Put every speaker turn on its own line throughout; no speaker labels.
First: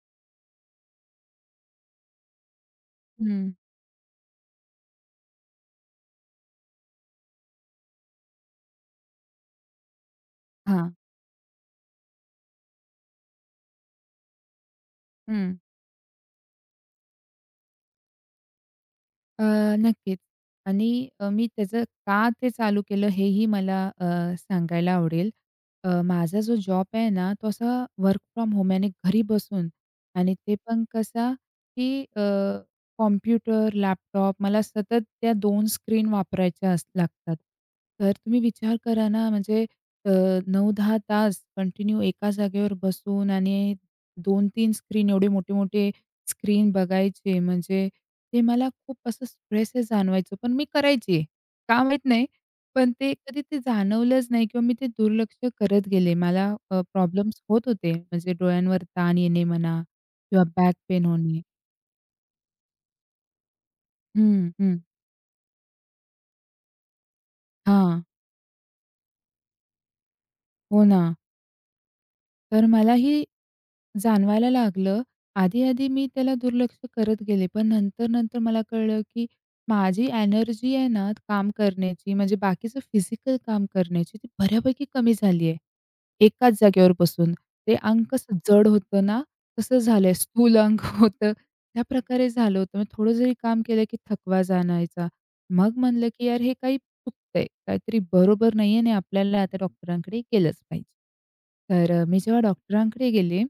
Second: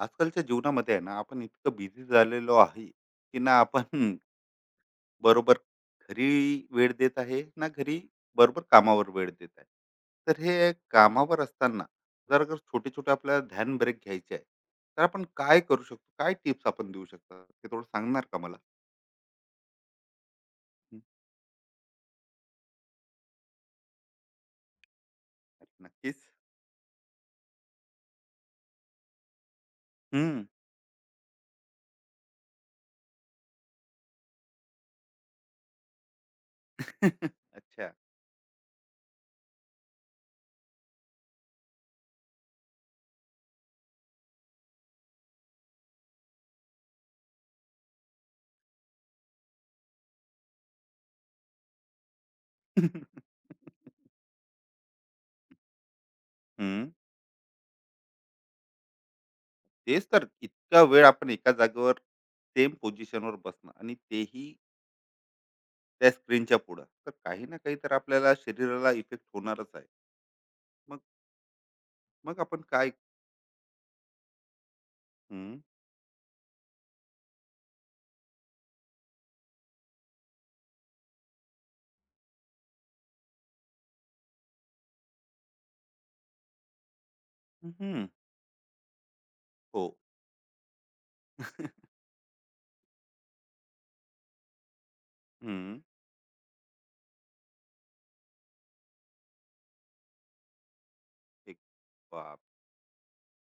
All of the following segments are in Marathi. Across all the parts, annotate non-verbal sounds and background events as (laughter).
आजकालच्या जीवनामध्ये आहे ना आपण इतकं बिझी झालेलो आहे की
हं.
ना आपण (laughs) बरोबर. घरी वेळ देत आहे ना घरी. बरोबर, कामावर वेळ देत आहे. तर हे
हां.
कामावर असताना जर अगर छोटे छोटे आपल्याला ध्यान ब्रेक घ्यायचे आहे तर आपण
हं.
काय करू शकतो, काय टिप्स आपण देऊ शकतो ते थोडं सांगणार का मला?
अ, नक्कीच
हं,
आणि मी त्याचं का ते चालू केलं हेही मला सांगायला आवडेल.
नक्कीच.
माझा जो जॉब आहे ना, तो असा वर्क फ्रॉम होम आणि घरी बसून आणि
हम्म.
ते पण कसा, की कॉम्प्युटर, लॅपटॉप मला सतत त्या दोन स्क्रीन वापरायच्या अस लागतात.
(laughs) अच्छा.
तर तुम्ही विचार करा ना, म्हणजे अ, 9-10 तास कंटिन्यू एका जागेवर बसून आणि 2-3 स्क्रीन एवढे मोठे-मोठे स्क्रीन बघायचे, म्हणजे ते मला खूप असं स्ट्रेस जाणवायचं, पण मी करायची. का माहीत नाही. पण ते कधी
(laughs)
ते जाणवलंच नाही किंवा मी ते दुर्लक्ष करत गेले. मला
हम्म.
प्रॉब्लेम्स होत होते. म्हणजे डोळ्यांवर ताण येणे म्हणा
तेच तर,
किंवा बॅक
इतका
पेन
वेळ आपण
होणे.
एका जागेवर सेम पोझिशनवर बसणं आणि
हं,
तेही
हं.
त्या स्क्रीनच्या पुढं तर काही ना काही तर
हां.
आपल्याला शरीराला इफेक्ट होणारच आहे.
हो ना.
मग मग आपण
तर
काय.
मला हे जाणवायला लागलं.
हम्म,
आधी-आधी मी त्याला दुर्लक्ष करत गेले. पण नंतर-नंतर मला कळलं, की माझी एनर्जी आहे ना काम करण्याची म्हणजे बाकीचं फिजिकल काम करण्याची ती बऱ्यापैकी कमी झाली आहे. एकाच जागेवर बसून. ते अंग
हम्म,
कसं जड होतं ना, तसं
हो.
झालंय. स्थूल अंग (laughs) होतं, त्या प्रकारे झालं होतं. मग थोडं जरी काम केलं की थकवा जाणवायचा. मग
हम्म,
म्हणलं की यार हे काही चुकतंय, काहीतरी बरोबर नाहीये आणि आपल्याला आता डॉक्टरांकडे गेलंच पाहिजे.
एक
तर मी जेव्हा
बाप.
डॉक्टरांकडे गेले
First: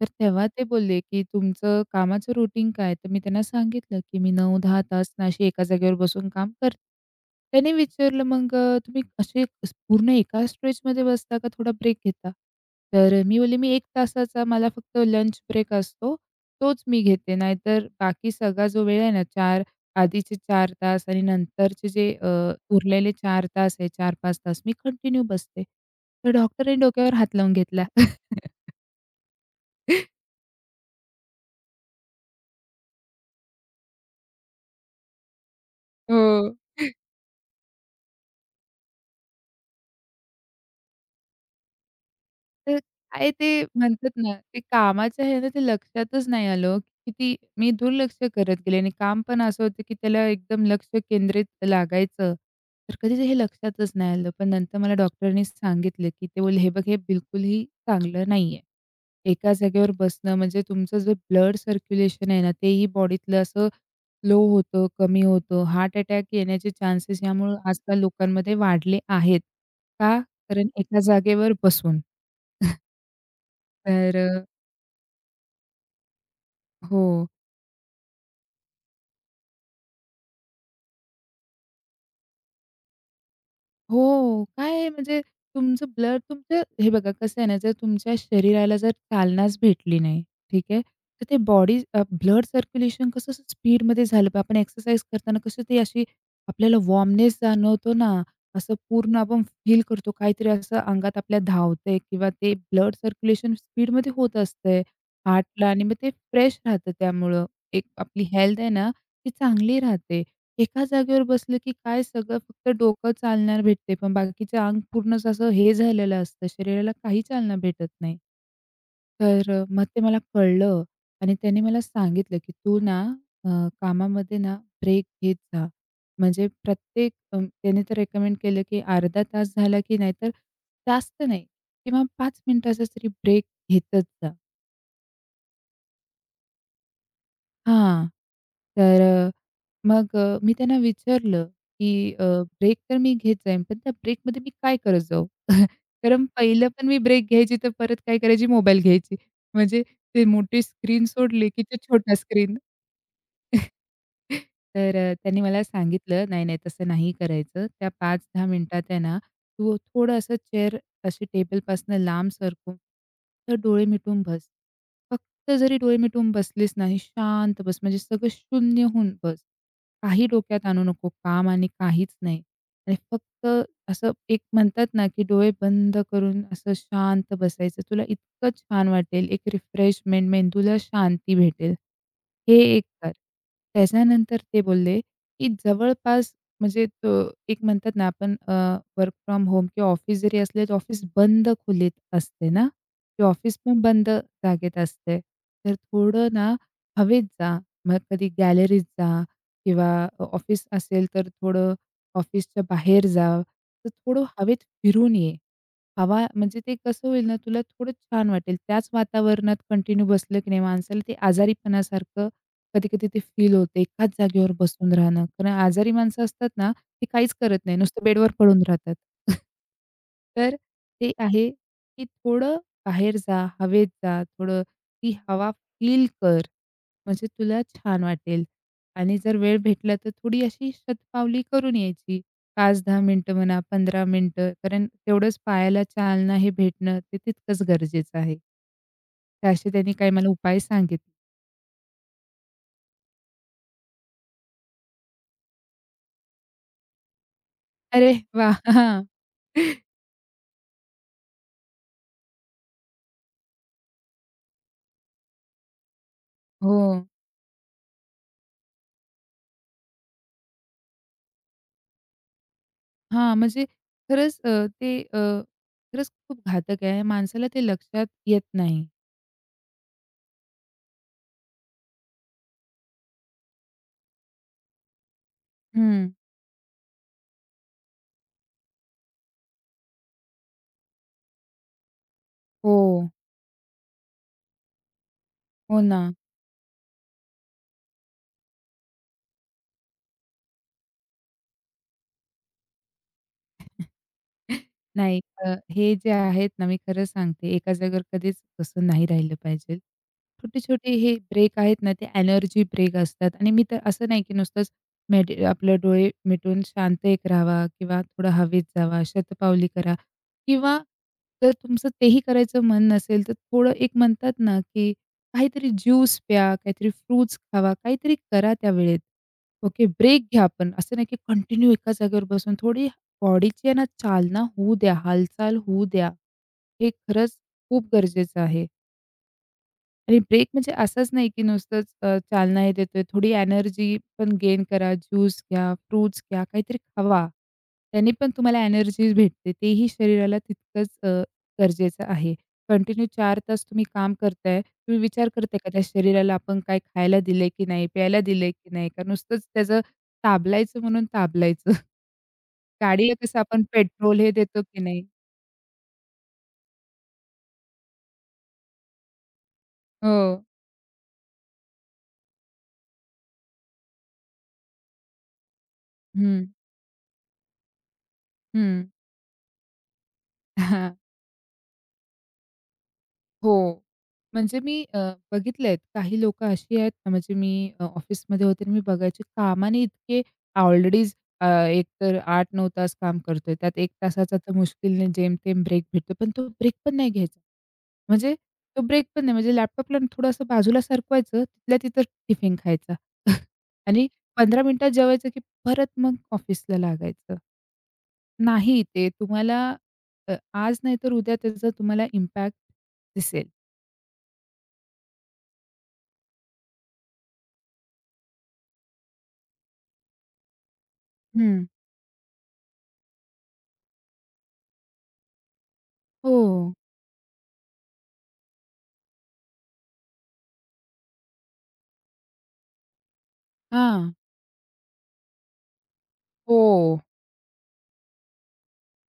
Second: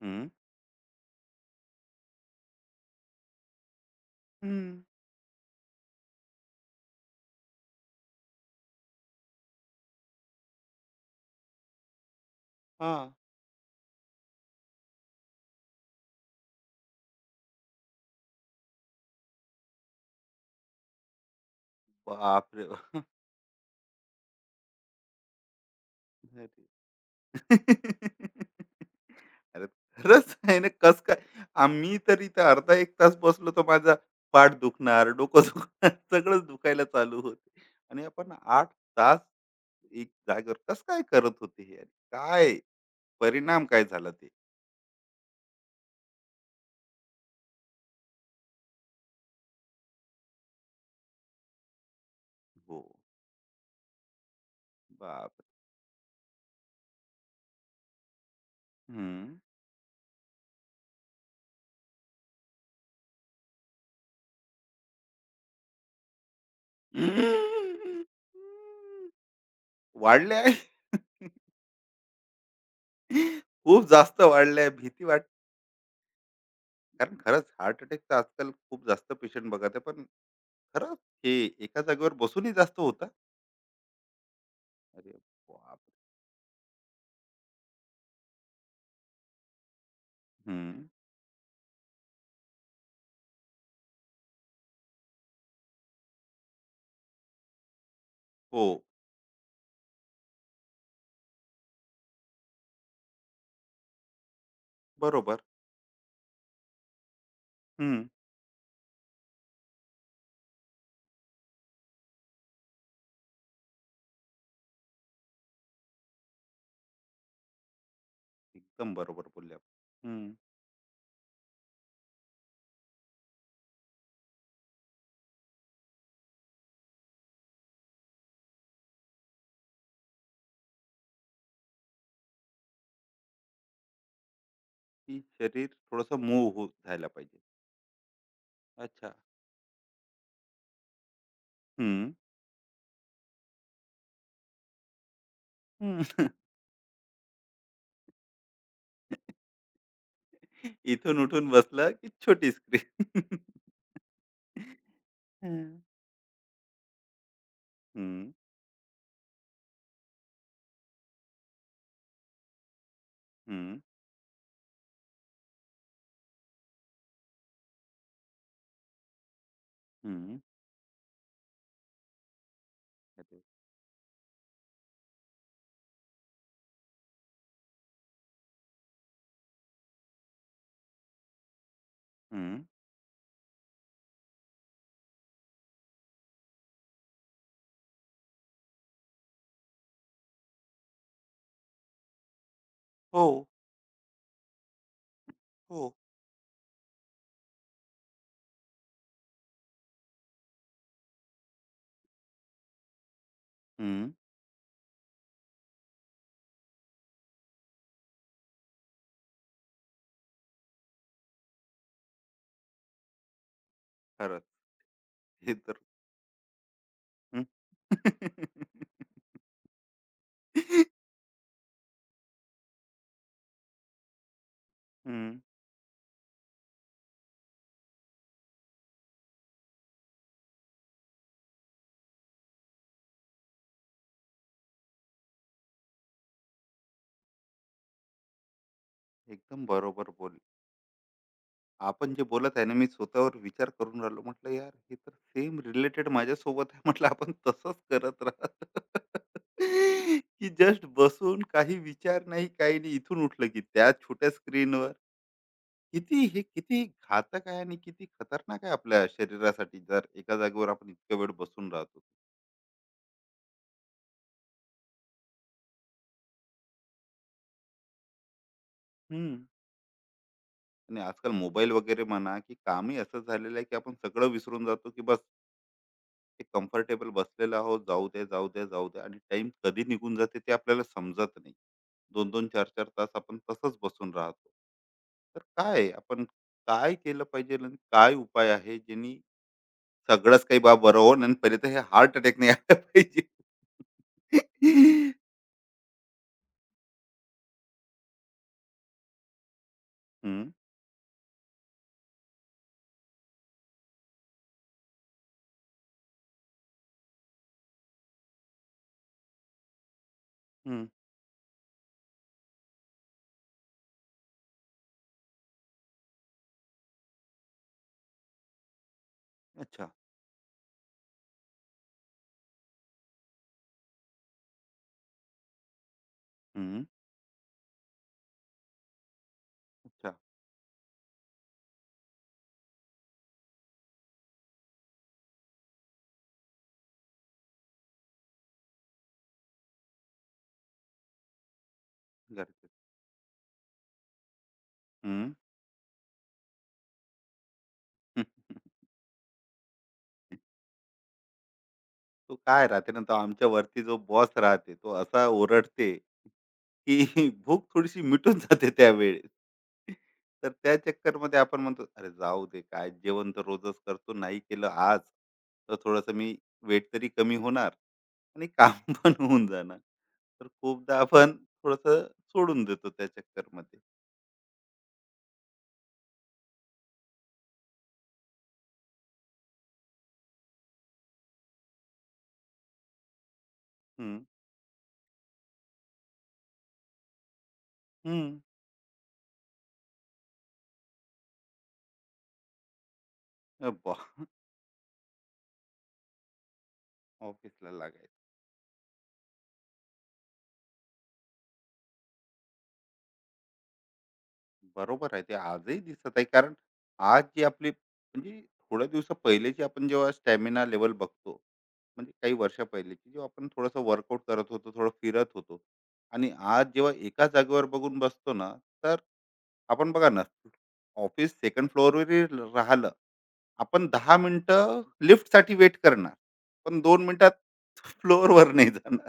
तर
हम्म,
तेव्हा ते बोलले, की "तुमचं कामाचं रुटीन काय?" तर मी त्यांना सांगितलं, की "मी 9-10
हम्म,
तास ना अशी एका जागेवर बसून काम करते." त्याने विचारलं, "मग तुम्ही असे पूर्ण एका स्ट्रेचमध्ये बसता का थोडा ब्रेक घेता?"
हा.
तर मी बोलले, "मी एक तासाचा मला फक्त लंच ब्रेक असतो, तोच मी घेते. नाहीतर बाकी सगळा जो वेळ आहे ना 4 आधीचे 4 तास आणि नंतरचे जे
बाप रे बाप.
उरलेले 4 तास आहे, 4-5 तास मी कंटिन्यू बसते." तर डॉक्टरने डोक्यावर हात लावून घेतला. (laughs)
(laughs) अरे, खरंच आहे ना कस काय. आम्ही तर इथं अर्धा एक तास बसलो तर माझा पाठ दुखणार, डोकं दुखणार, सगळंच दुखायला
हो.
चालू होते. आणि आपण आठ तास एक जागेवर कस काय करत होते हे आणि काय
तर काय ते
परिणाम काय
म्हणतात
झाला ते.
ना, ते कामाचं आहे ना, ते लक्षातच नाही आलं. किती मी दुर्लक्ष करत गेले आणि काम पण असं होतं, की त्याला एकदम लक्ष केंद्रित लागायचं.
हो.
तर कधीच हे लक्षातच नाही आलं. पण नंतर मला डॉक्टरांनी
बापरे!
सांगितलं, की ते बोलले, "हे बघ, हे बिलकुलही चांगलं नाहीये.
हं.
एका जागेवर बसणं म्हणजे तुमचं जे ब्लड सर्क्युलेशन आहे ना, तेही बॉडीतलं असं लो होतं, कमी होतं. हार्ट अटॅक येण्याचे चान्सेस यामुळे आजकाल लोकांमध्ये वाढले आहेत. का?
वाढले आहे.
कारण एका
(laughs)
जागेवर बसून."
खूप
तर
जास्त वाढले आहे. भीती वाट. कारण
हो.
खरंच हार्ट अटॅकचा आजकाल खूप जास्त पेशंट बघत आहे. पण खरंच हे एका जागेवर बसूनही जास्त होता.
हो, काय
अरे
म्हणजे तुमचं
बापरे!
ब्लड तुमचं हे बघा कसं आहे ना, तुमच्या शरीराला जर चालनाच भेटली नाही, ठीक
हं.
आहे. तर ते बॉडी ब्लड सर्क्युलेशन कसं असं स्पीडमध्ये झालं पाहिजे. आपण एक्सरसाइज करताना कसं ते अशी आपल्याला वॉर्मनेस जाणवतो ना,
हो.
असं पूर्ण आपण फील करतो काहीतरी असं अंगात आपल्या धावतंय किंवा ते ब्लड सर्क्युलेशन स्पीडमध्ये होत असतंय
बरोबर.
हार्टला आणि मग ते फ्रेश राहतं त्यामुळं. एक
हं.
आपली हेल्थ आहे ना, ती चांगली राहते. एका जागेवर बसलं की काय सगळं फक्त डोकं चालणार भेटते, पण बाकीचं अंग पूर्णच असं हे झालेलं असतं, शरीराला काही चालना भेटत नाही.
एकदम बरोबर
तर
बोलल्या.
मग ते मला
हं.
कळलं आणि त्याने मला सांगितलं, की "तू ना अ, कामामध्ये ना ब्रेक घेत जा." म्हणजे प्रत्येक त्याने तर रेकमेंड केलं, की अर्धा तास झाला की नाहीतर जास्त नाही किंवा 5 मिनिटाचा तरी ब्रेक घेतच जा.
की शरीर थोडंसं मूव्ह होत झालं पाहिजे.
हां. तर
अच्छा.
मी त्यांना विचारलं, की
हं.
ब्रेक तर मी घेत जाईन, पण त्या ब्रेकमध्ये मी काय करत जाऊ? (laughs)
हं.
कारण
(laughs)
पहिलं पण मी ब्रेक घ्यायची, तर परत काय करायची मोबाईल घ्यायची. म्हणजे ते मोठी स्क्रीन
इथून
सोडली,
उठून
की ते
बसलं की
छोटा
छोटी
स्क्रीन.
स्क्रीन.
तर त्यांनी
(laughs) हं.
मला सांगितलं, "नाही, नाही तसं नाही करायचं. त्या पाच
हं.
10 मिनिटात आहे ना, तू थोडं असं चेअर अशी टेबलपासनं लांब सरकून तर
हं,
डोळे मिटून बस. फक्त जरी डोळे मिटून बसलीस ना, ही शांत बस. म्हणजे सगळं शून्य होऊन बस. काही
हं.
डोक्यात आणू नको, काम आणि काहीच नाही. आणि
कधी.
फक्त असं एक म्हणतात ना, की डोळे बंद करून असं शांत बसायचं. तुला इतकं छान वाटेल, एक रिफ्रेशमेंट, मेंदूला शांती भेटेल. हे
हं.
एक कर. त्याच्यानंतर ते बोलले, की जवळपास म्हणजे तो एक म्हणतात ना आपण वर्क फ्रॉम होम किंवा ऑफिस जरी असले, तर ऑफिस बंद खोलीत असते ना, की
हो,
ऑफिस पण बंद जागेत असते. तर
हो.
थोडं ना हवेत जा. मग कधी गॅलरीत जा किंवा ऑफिस असेल, तर थोडं ऑफिसच्या बाहेर जा. तर
हं.
थोडं हवेत फिरून ये. हवा म्हणजे ते कसं होईल ना, तुला थोडं छान वाटेल. त्याच वातावरणात कंटिन्यू बसलं की नाही माणसाला ते आजारीपणासारखं कधी-कधी ते फील होतं. एकाच
खरंच.
जागेवर बसून राहणं. कारण
हे तर.
आजारी माणसं असतात ना, ते काहीच
हं. हं.
करत नाही. नुसतं बेडवर पडून राहतात.
(laughs)
(laughs) तर ते आहे, की थोडं बाहेर जा, हवेत जा, थोडं ती हवा फील कर. म्हणजे तुला छान वाटेल आणि जर वेळ भेटला तर थोडी अशी शतपावली करून यायची. 5-10 मिनिटं म्हणा, 15 मिनिटं, कारण तेवढंच पायाला चालना हे भेटणं ते तितकंच गरजेचं आहे. तर
एकदम
असे त्यांनी काही
बरोबर
मला
बोलले.
उपाय सांगितले.
आपण जे बोलत आहे ना, मी स्वतःवर विचार करून राहिलो. म्हटलं यार, हे तर सेम रिलेटेड माझ्यासोबत आहे. (laughs) म्हटलं आपण तसंच
अरे
करत
वाह!
राहतो.
हां.
(laughs) की जस्ट बसून काही विचार नाही, काही नाही. इथून उठलं की त्या छोट्या स्क्रीनवर. किती हे
हो.
किती घातक आहे आणि किती खतरनाक आहे आपल्या शरीरासाठी. जर एका जागेवर आपण इतका वेळ बसून राहतो.
हां, म्हणजे खरंच ते अ, खरंच खूप घातक आहे. माणसाला ते लक्षात येत नाही.
हं. आणि आजकाल मोबाईल वगैरे म्हणा, की कामही असं झालेलं आहे, की आपण सगळं विसरून जातो, की बस
हं.
एक कम्फर्टेबल बसलेलो आहोत. जाऊ द्या, जाऊ द्या, जाऊ द्या आणि टाइम कधी निघून जाते ते आपल्याला समजत नाही. दोन-दोन
हो.
चार-चार तास आपण तसंच बसून राहतो. तर काय
हो
आहे,
ना.
आपण काय केलं पाहिजे आणि काय उपाय आहे, ज्यांनी सगळंच काही बरं होऊन आणि पहिले तर हे हार्ट अटॅक नाही आला पाहिजे?
(laughs)
(laughs)
नाही हे जे आहेत ना, मी खरं सांगते, एका जागेवर कधीच बसून नाही राहिलं पाहिजे.
हं,
छोटे-छोटे हे ब्रेक आहेत ना, ते एनर्जी ब्रेक असतात आणि मी तर असं नाही की नुसतंच आपलं डोळे मिटून शांत एक राहावा किंवा थोडं हवेत जावा, शतपावली करा किंवा
हं.
जर तुमचं तेही करायचं मन नसेल, तर थोडं एक म्हणतात ना, की काहीतरी ज्यूस प्या, काहीतरी फ्रुट्स खावा, काहीतरी करा त्या वेळेत. ओके,
अच्छा.
ब्रेक घ्या. आपण असं नाही की कंटिन्यू एका जागेवर बसून थोडी बॉडीची आहे ना चालना होऊ द्या, हालचाल होऊ द्या.
हं,
हे खरंच खूप गरजेचं आहे
अच्छा.
आणि ब्रेक म्हणजे असंच नाही, की नुसतंच चालना हे देतोय. थोडी एनर्जी पण गेन करा. ज्यूस घ्या, फ्रुट्स घ्या, काहीतरी खावा. त्याने पण तुम्हाला एनर्जी भेटते. तेही शरीराला तितकंच गरजेचं आहे.
गरजेचं.
कंटिन्यू 4 तास तुम्ही काम करताय. तुम्ही विचार करताय का त्या शरीराला आपण काय खायला दिलंय की नाही? प्यायला
हं.
दिलंय की नाही? का नुसतंच त्याचं ताबलायचं म्हणून ताबलायचं. (laughs)
तो काय राहते ना,
गाडीला
तो
कसं
आमच्या
आपण
वरती जो
पेट्रोल
बॉस
हे देतो
राहते,
की
तो
नाही?
असा ओरडते, की (laughs) भूक थोडीशी मिटून जाते त्यावेळेस.
हो.
तर त्या चक्करमध्ये आपण म्हणतो, "अरे जाऊ दे, काय जेवण तर रोजच करतो, नाही केलं आज, तर थोडंसं मी
हं,
वेट तरी कमी होणार आणि
हं.
काम (laughs) पण होऊन जाणार." तर
(laughs) हां.
खूपदा आपण थोडंसं सोडून देतो त्या
हो.
चक्करमध्ये.
म्हणजे मी बघितलेत काही लोकं अशी आहेत ना, म्हणजे मी ऑफिसमध्ये होते आणि मी बघायची कामाने इतके ऑलरेडीच एकतर 8-9 तास काम करतोय. त्यात 1
हं,
तासाचा तर मुश्किलने जेमतेम ब्रेक भेटतो. पण तो ब्रेक पण नाही घ्यायचा. म्हणजे
हं.
तो ब्रेक पण नाही. म्हणजे लॅपटॉपला ना थोडंसं बाजूला सरकवायचं, तिथल्या तिथं टिफिन खायचा (laughs)
अ,
आणि 15 मिनिटात जेवायचं की परत मग ऑफिसला लागायचं.
ऑफिसला लागायचं.
नाही, ते तुम्हाला आज नाहीतर उद्या त्याचा तुम्हाला इम्पॅक्ट दिसेल.
बरोबर आहे. ते आजही दिसत आहे. कारण आज जी आपली म्हणजे थोड्या दिवसा पहिलेची आपण जेव्हा स्टॅमिना लेव्हल बघतो,
हं.
म्हणजे काही वर्ष पहिलेची जेव्हा आपण थोडंसं वर्कआउट करत होतो, थोडं फिरत होतो आणि आज
हो.
जेव्हा एका जागेवर बघून बसतो ना, तर आपण बघा ना, ऑफिस 2nd फ्लोअरवरही राहिलं, आपण
हां.
10 मिनिटं लिफ्टसाठी वेट करणार,
हो.
पण 2 मिनिटात फ्लोअरवर नाही जाणार.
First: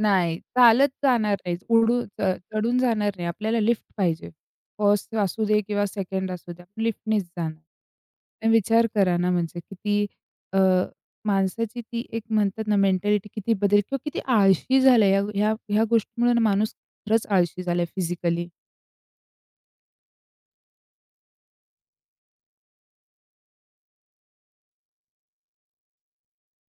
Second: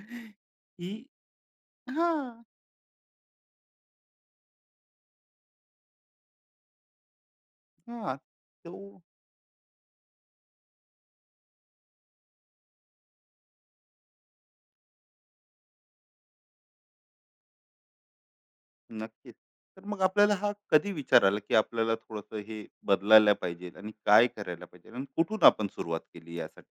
नाही, चालत
ही.
जाणार नाही. उडून
हां,
चढून जाणार नाही. आपल्याला लिफ्ट पाहिजे. फर्स्ट असू दे किंवा सेकंड असू द्या. लिफ्टनीच जाणार.
हां.
आणि विचार
तो.
करा ना म्हणजे किती अ, माणसाची ती एक म्हणतात ना मेंटॅलिटी किती बदल किंवा किती आळशी झालंय. ह्या ह्या ह्या गोष्टीमुळे ना माणूस खरंच आळशी झालाय फिजिकली.
नक्कीच. तर मग आपल्याला हा कधी विचार आला, की आपल्याला थोडंसं हे बदलायला पाहिजे आणि काय करायला पाहिजे आणि कुठून आपण सुरुवात केली यासाठी?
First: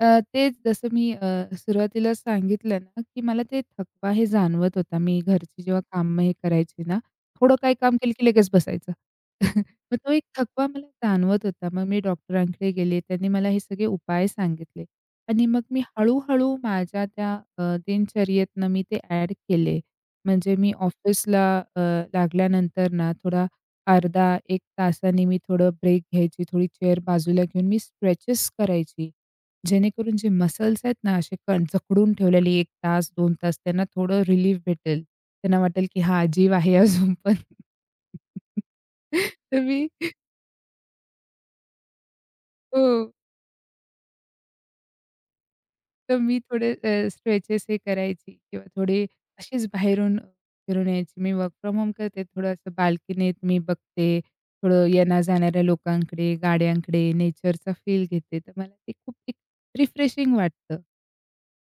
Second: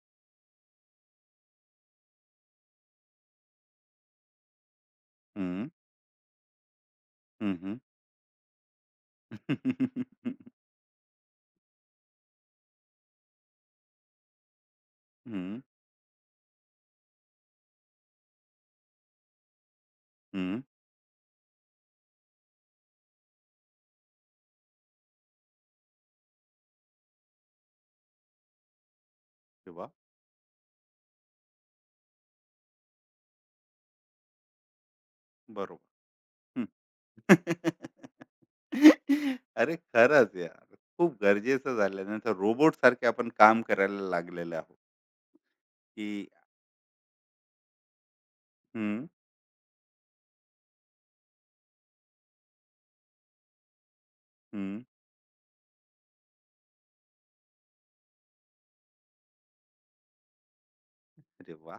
तेच जसं मी सुरुवातीला सांगितलं ना, की मला ते थकवा हे जाणवत होता. मी घरची
हं,
जेव्हा कामं हे करायची ना, थोडं
हं,
काही
हं.
काम केलं की लगेच बसायचं. (laughs) मग तो एक
(laughs)
थकवा मला जाणवत होता. मग मी डॉक्टरांकडे गेले. त्यांनी मला हे सगळे उपाय सांगितले आणि मग
हं,
मी हळू माझ्या त्या दिनचर्येतनं मी ते ॲड केले. म्हणजे
हं.
मी ऑफिसला अ, लागल्यानंतर ना थोडा अर्धा 1 तासाने मी थोडं ब्रेक घ्यायची. थोडी चेअर बाजूला घेऊन मी स्ट्रेचेस करायची.
अरे वाह!
जेणेकरून जे मसल्स आहेत ना, असे कण जखडून ठेवलेले 1 तास, 2 तास त्यांना थोडं रिलीफ भेटेल.
(laughs)
त्यांना वाटेल, की
बरोबर.
हा जीव आहे अजून
हं.
पण. (laughs)
(laughs)
तर
अरे
मी
खरंच यार. खूप गरजेचं झालं. नाहीतर रोबोटसारखे
हो.
आपण काम करायला लागलेलो आहोत,
तर
की.
मी थोडे स्ट्रेचेस हे करायची किंवा थोडे
हं,
अशीच बाहेरून फिरून यायची. मी वर्क फ्रॉम होम करते. थोडं असं बाल्कनीत मी बघते.
हं.
थोडं येण्या-जाणाऱ्या लोकांकडे, गाड्यांकडे, नेचरचा फील घेते. तर मला ते खूप एक रिफ्रेशिंग वाटतं.
अरे वा.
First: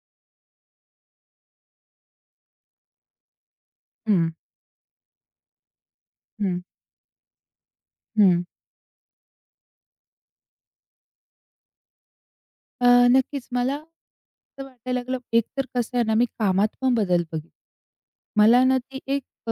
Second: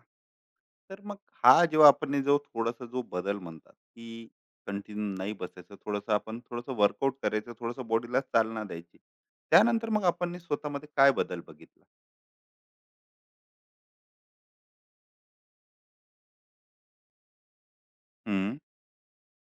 तर मग हा, जेव्हा आपण हे जो थोडासा जो बदल म्हणतात की
हं,
कंटिन्यू नाही बसायचं, थोडंसं आपण
हं,
थोडंसं वर्कआउट करायचं, थोडंसं बॉडीला
हं.
चालना द्यायची, त्यानंतर मग आपण हे स्वतःमध्ये काय बदल बघितला.
नक्कीच. मला असं वाटायला लागलं एकतर कसं आहे ना, मी कामात पण बदल बघितला.
हम्म,
मला ना ती एक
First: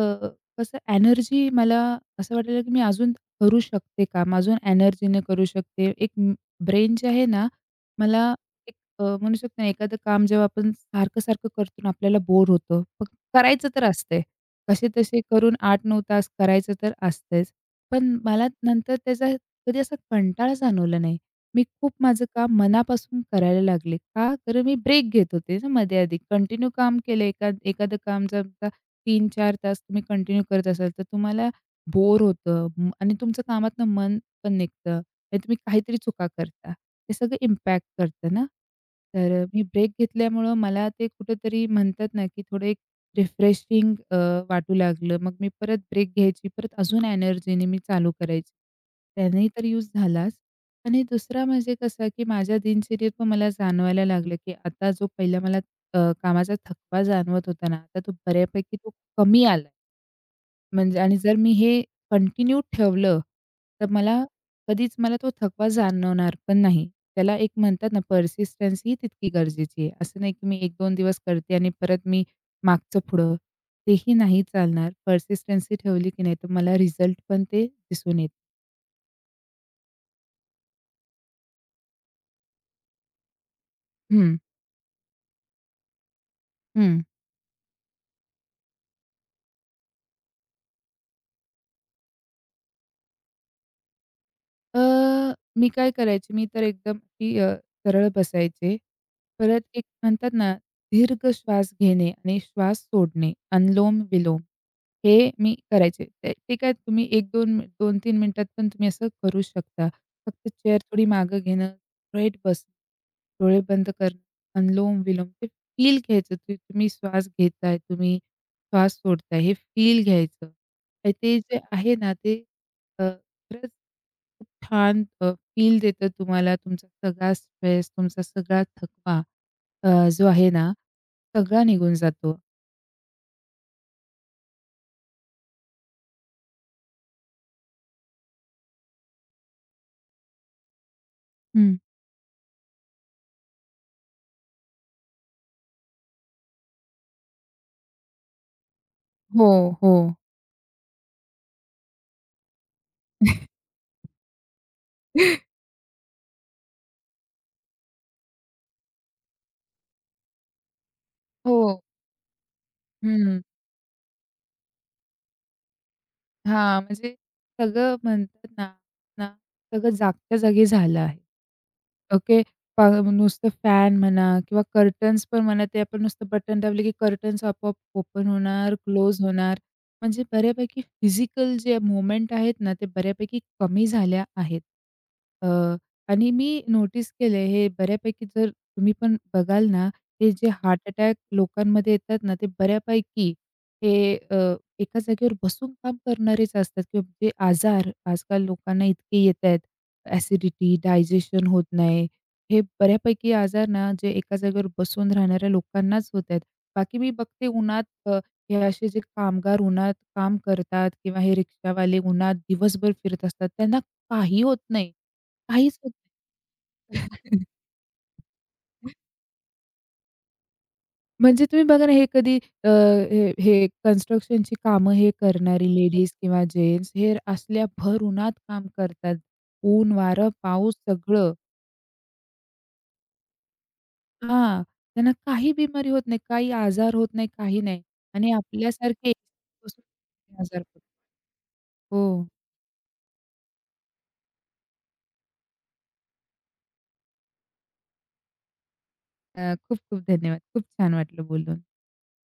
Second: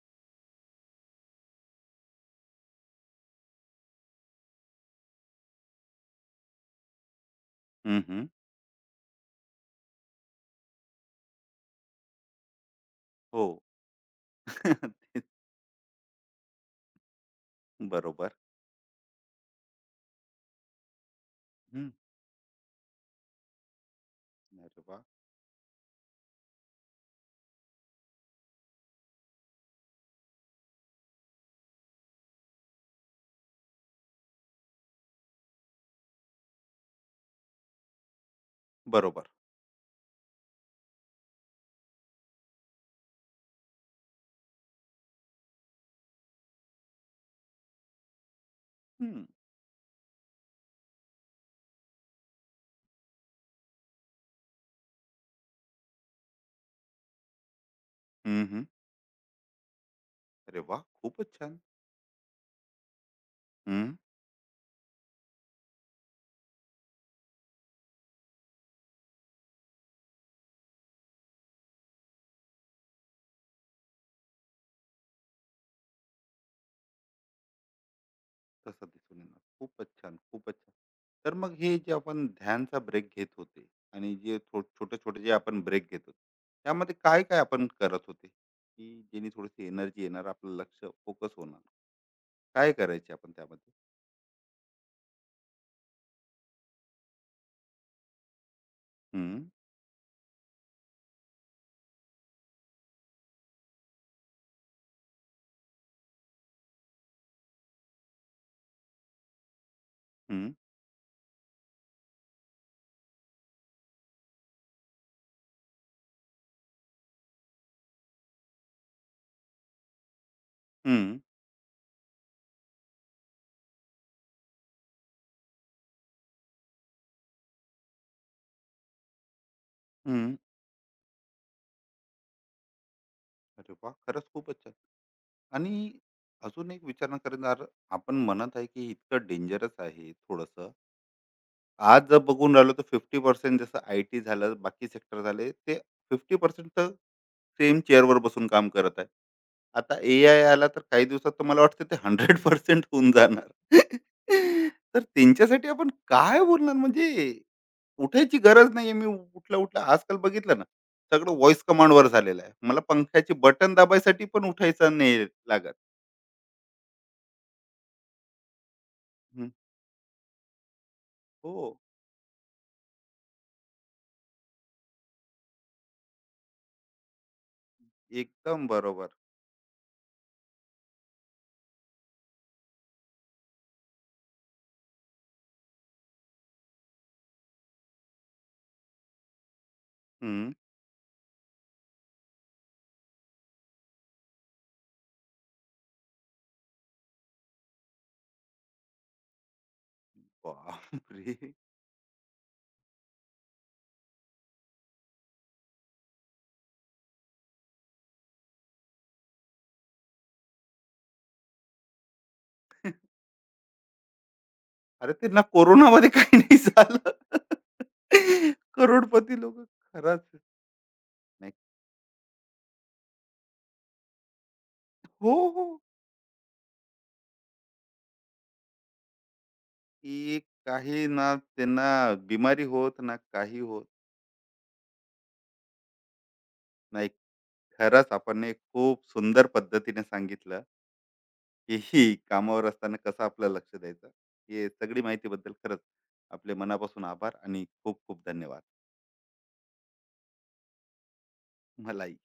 कसं एनर्जी मला असं वाटायला की मी अजून करू शकते काम, अजून एनर्जीने करू शकते. एक म ब्रेन जे आहे ना,
हम्म,
मला
हम्म,
म्हणू शकतो ना एखादं काम जेव्हा आपण सारखं-सारखं करतो ना, आपल्याला बोर होतं. पण
हो.
करायचं तर असतंय.
(laughs)
कसे-तसे करून 8-9 तास करायचं तर असतंच. पण
बरोबर.
मला नंतर त्याचा कधी असा कंटाळा जाणवला नाही. मी
हम्म,
खूप माझं काम मनापासून करायला लागले. का? तर मी
अरे वा.
ब्रेक घेत होते ना मध्ये-आधी. कंटिन्यू काम केलं एखादं काम जर का 3-4 तास तुम्ही कंटिन्यू करत असाल, तर तुम्हाला बोर होतं आणि तुमचं कामातनं मन पण निघतं आणि तुम्ही काहीतरी चुका करता. हे सगळं इम्पॅक्ट करतं ना.
बरोबर.
तर मी ब्रेक घेतल्यामुळं मला ते कुठेतरी म्हणतात ना, की थोडं एक रिफ्रेशिंग वाटू लागलं. मग मी परत ब्रेक घ्यायची, परत अजून एनर्जीने मी चालू करायची.
हम्म,
त्यानेही तर यूज झालाच. आणि दुसरा म्हणजे कसं की माझ्या दिनचर्येत पण मला जाणवायला लागलं, की आता जो पहिला मला कामाचा थकवा जाणवत होता ना, आता
हम्म, हम्म,
बऱ्यापैकी तो कमी आलाय.
अरे वा,
म्हणजे आणि
खूपच
जर मी
छान.
हे कंटिन्यू ठेवलं, तर
हम्म.
मला कधीच तो थकवा जाणवणार पण नाही. त्याला एक म्हणतात ना, पर्सिस्टन्स ही तितकी गरजेची आहे. असं नाही की मी 1-2 दिवस करते आणि परत मी मागचं पुढं, तेही नाही चालणार. पर्सिस्टन्सी ठेवली की नाही, तर मला रिझल्ट पण ते दिसून येत
तसं दिसून येणार. खूपच छान, खूपच छान. तर मग हे जे आपण ध्यानचा ब्रेक घेत होते आणि
हं,
जे छोटे छोटे जे आपण ब्रेक घेत होते, त्यामध्ये
हं.
काय काय आपण करत होते की जेणे थोडीशी एनर्जी येणार, आपलं लक्ष फोकस होणार. काय करायचे आपण त्यामध्ये?
अ, मी काय करायची, मी तर एकदम अशी सरळ बसायचे.
हम्म,
परत एक म्हणतात ना, दीर्घ श्वास घेणे आणि श्वास सोडणे, अनुलोम-विलोम हे मी करायचे. ते ते काय तुम्ही एक दोन मिन 2-3 मिनिटात पण तुम्ही असं करू शकता. फक्त
हम्म,
चेअर थोडी मागं घेणं, स्ट्रेट बसणं, डोळे बंद करणं, अनुलोम-विलोम ते फील घ्यायचं. तुम्ही तुम्ही श्वास घेताय, तुम्ही श्वास सोडताय, हे फील घ्यायचं. आणि
हम्म,
ते जे आहे ना, ते अ, खरंच खूप छान फील देतं तुम्हाला. तुमचा सगळा स्ट्रेस, तुमचा सगळा थकवा जो
हम्म.
आहे ना, सगळा निघून जातो.
अरे वा, खरंच खूपच छान. आणि अजून एक विचारणा करणार. आपण म्हणत आहे की इतकं डेंजरस आहे. थोडस,
हं.
आज जर बघून राहिलो तर फिफ्टी पर्सेंट, जसं आय. टी. झालं, बाकी सेक्टर झाले, ते फिफ्टी पर्सेंट सेम चेअरवर बसून काम करत आहे.
हो, हो.
आता एआय आला तर काही दिवसात तर मला वाटतं ते 100% होऊन जाणार. (laughs) तर
(laughs)
त्यांच्यासाठी आपण काय बोलणार, म्हणजे उठायची गरज नाहीये. मी उठला-उठला आजकाल बघितलं ना, सगळं
हो.
व्हॉईस कमांडवर झालेलं आहे. मला पंख्याचे
हं.
बटन दाबायसाठी पण उठायचं नाही लागत.
हां, म्हणजे सगळं म्हणतात ना ना,
हं,
सगळं जागच्या जागी झालं आहे.
हो,
ओके. नुसतं फॅन म्हणा किंवा कर्टन्स पण म्हणा, ते आपण नुसतं बटन दाबले की कर्टन्स आपोआप ओपन
एकदम
होणार,
बरोबर.
क्लोज होणार. म्हणजे बऱ्यापैकी फिजिकल जे मूव्हमेंट आहेत ना, ते बऱ्यापैकी कमी झाल्या आहेत. अ, आणि मी नोटीस केलंय हे बऱ्यापैकी जर तुम्ही पण बघाल ना, हे जे
हं.
हार्ट अटॅक लोकांमध्ये येतात ना, ते बऱ्यापैकी हे अ, एका जागेवर बसून काम करणारेच असतात किंवा जे आजार आजकाल लोकांना इतके येतायत. ॲसिडिटी, डायजेशन
बापरे!
होत नाही. हे बऱ्यापैकी आजार ना, जे एका जागेवर बसून राहणाऱ्या लोकांनाच होत आहेत. बाकी मी बघते उन्हात हे असे जे कामगार उन्हात काम करतात किंवा हे रिक्षावाले उन्हात दिवसभर फिरत असतात, त्यांना काही होत नाही.
अरे त्यांना
काहीच होत
कोरोनामध्ये काही नाही
नाही.
झालं.
(laughs)
(laughs) करोडपती लोकं. खरंच.
म्हणजे
नाही.
तुम्ही बघा ना, हे कधी अ, हे हे कन्स्ट्रक्शनची कामं हे
हो, हो.
करणारी लेडीज किंवा जेन्ट्स हे असल्या भर उन्हात काम करतात. ऊन, वारं,
की
पाऊस
काही
सगळं.
ना त्यांना बिमारी होत ना काही होत
हां. त्यांना काही बिमारी होत नाही, काही आजार होत
नाही.
नाही, काही नाही.
खरंच
आणि
आपण एक खूप
आपल्यासारखे
सुंदर पद्धतीने
बसून आजार
सांगितलं
होतात.
की ही
हो.
कामावर असताना कसं आपलं लक्ष द्यायचं, हे सगळी माहितीबद्दल खरंच आपले मनापासून आभार आणि खूप खूप धन्यवाद.
खूप खूप धन्यवाद. खूप छान वाटलं बोलून.
मलाही.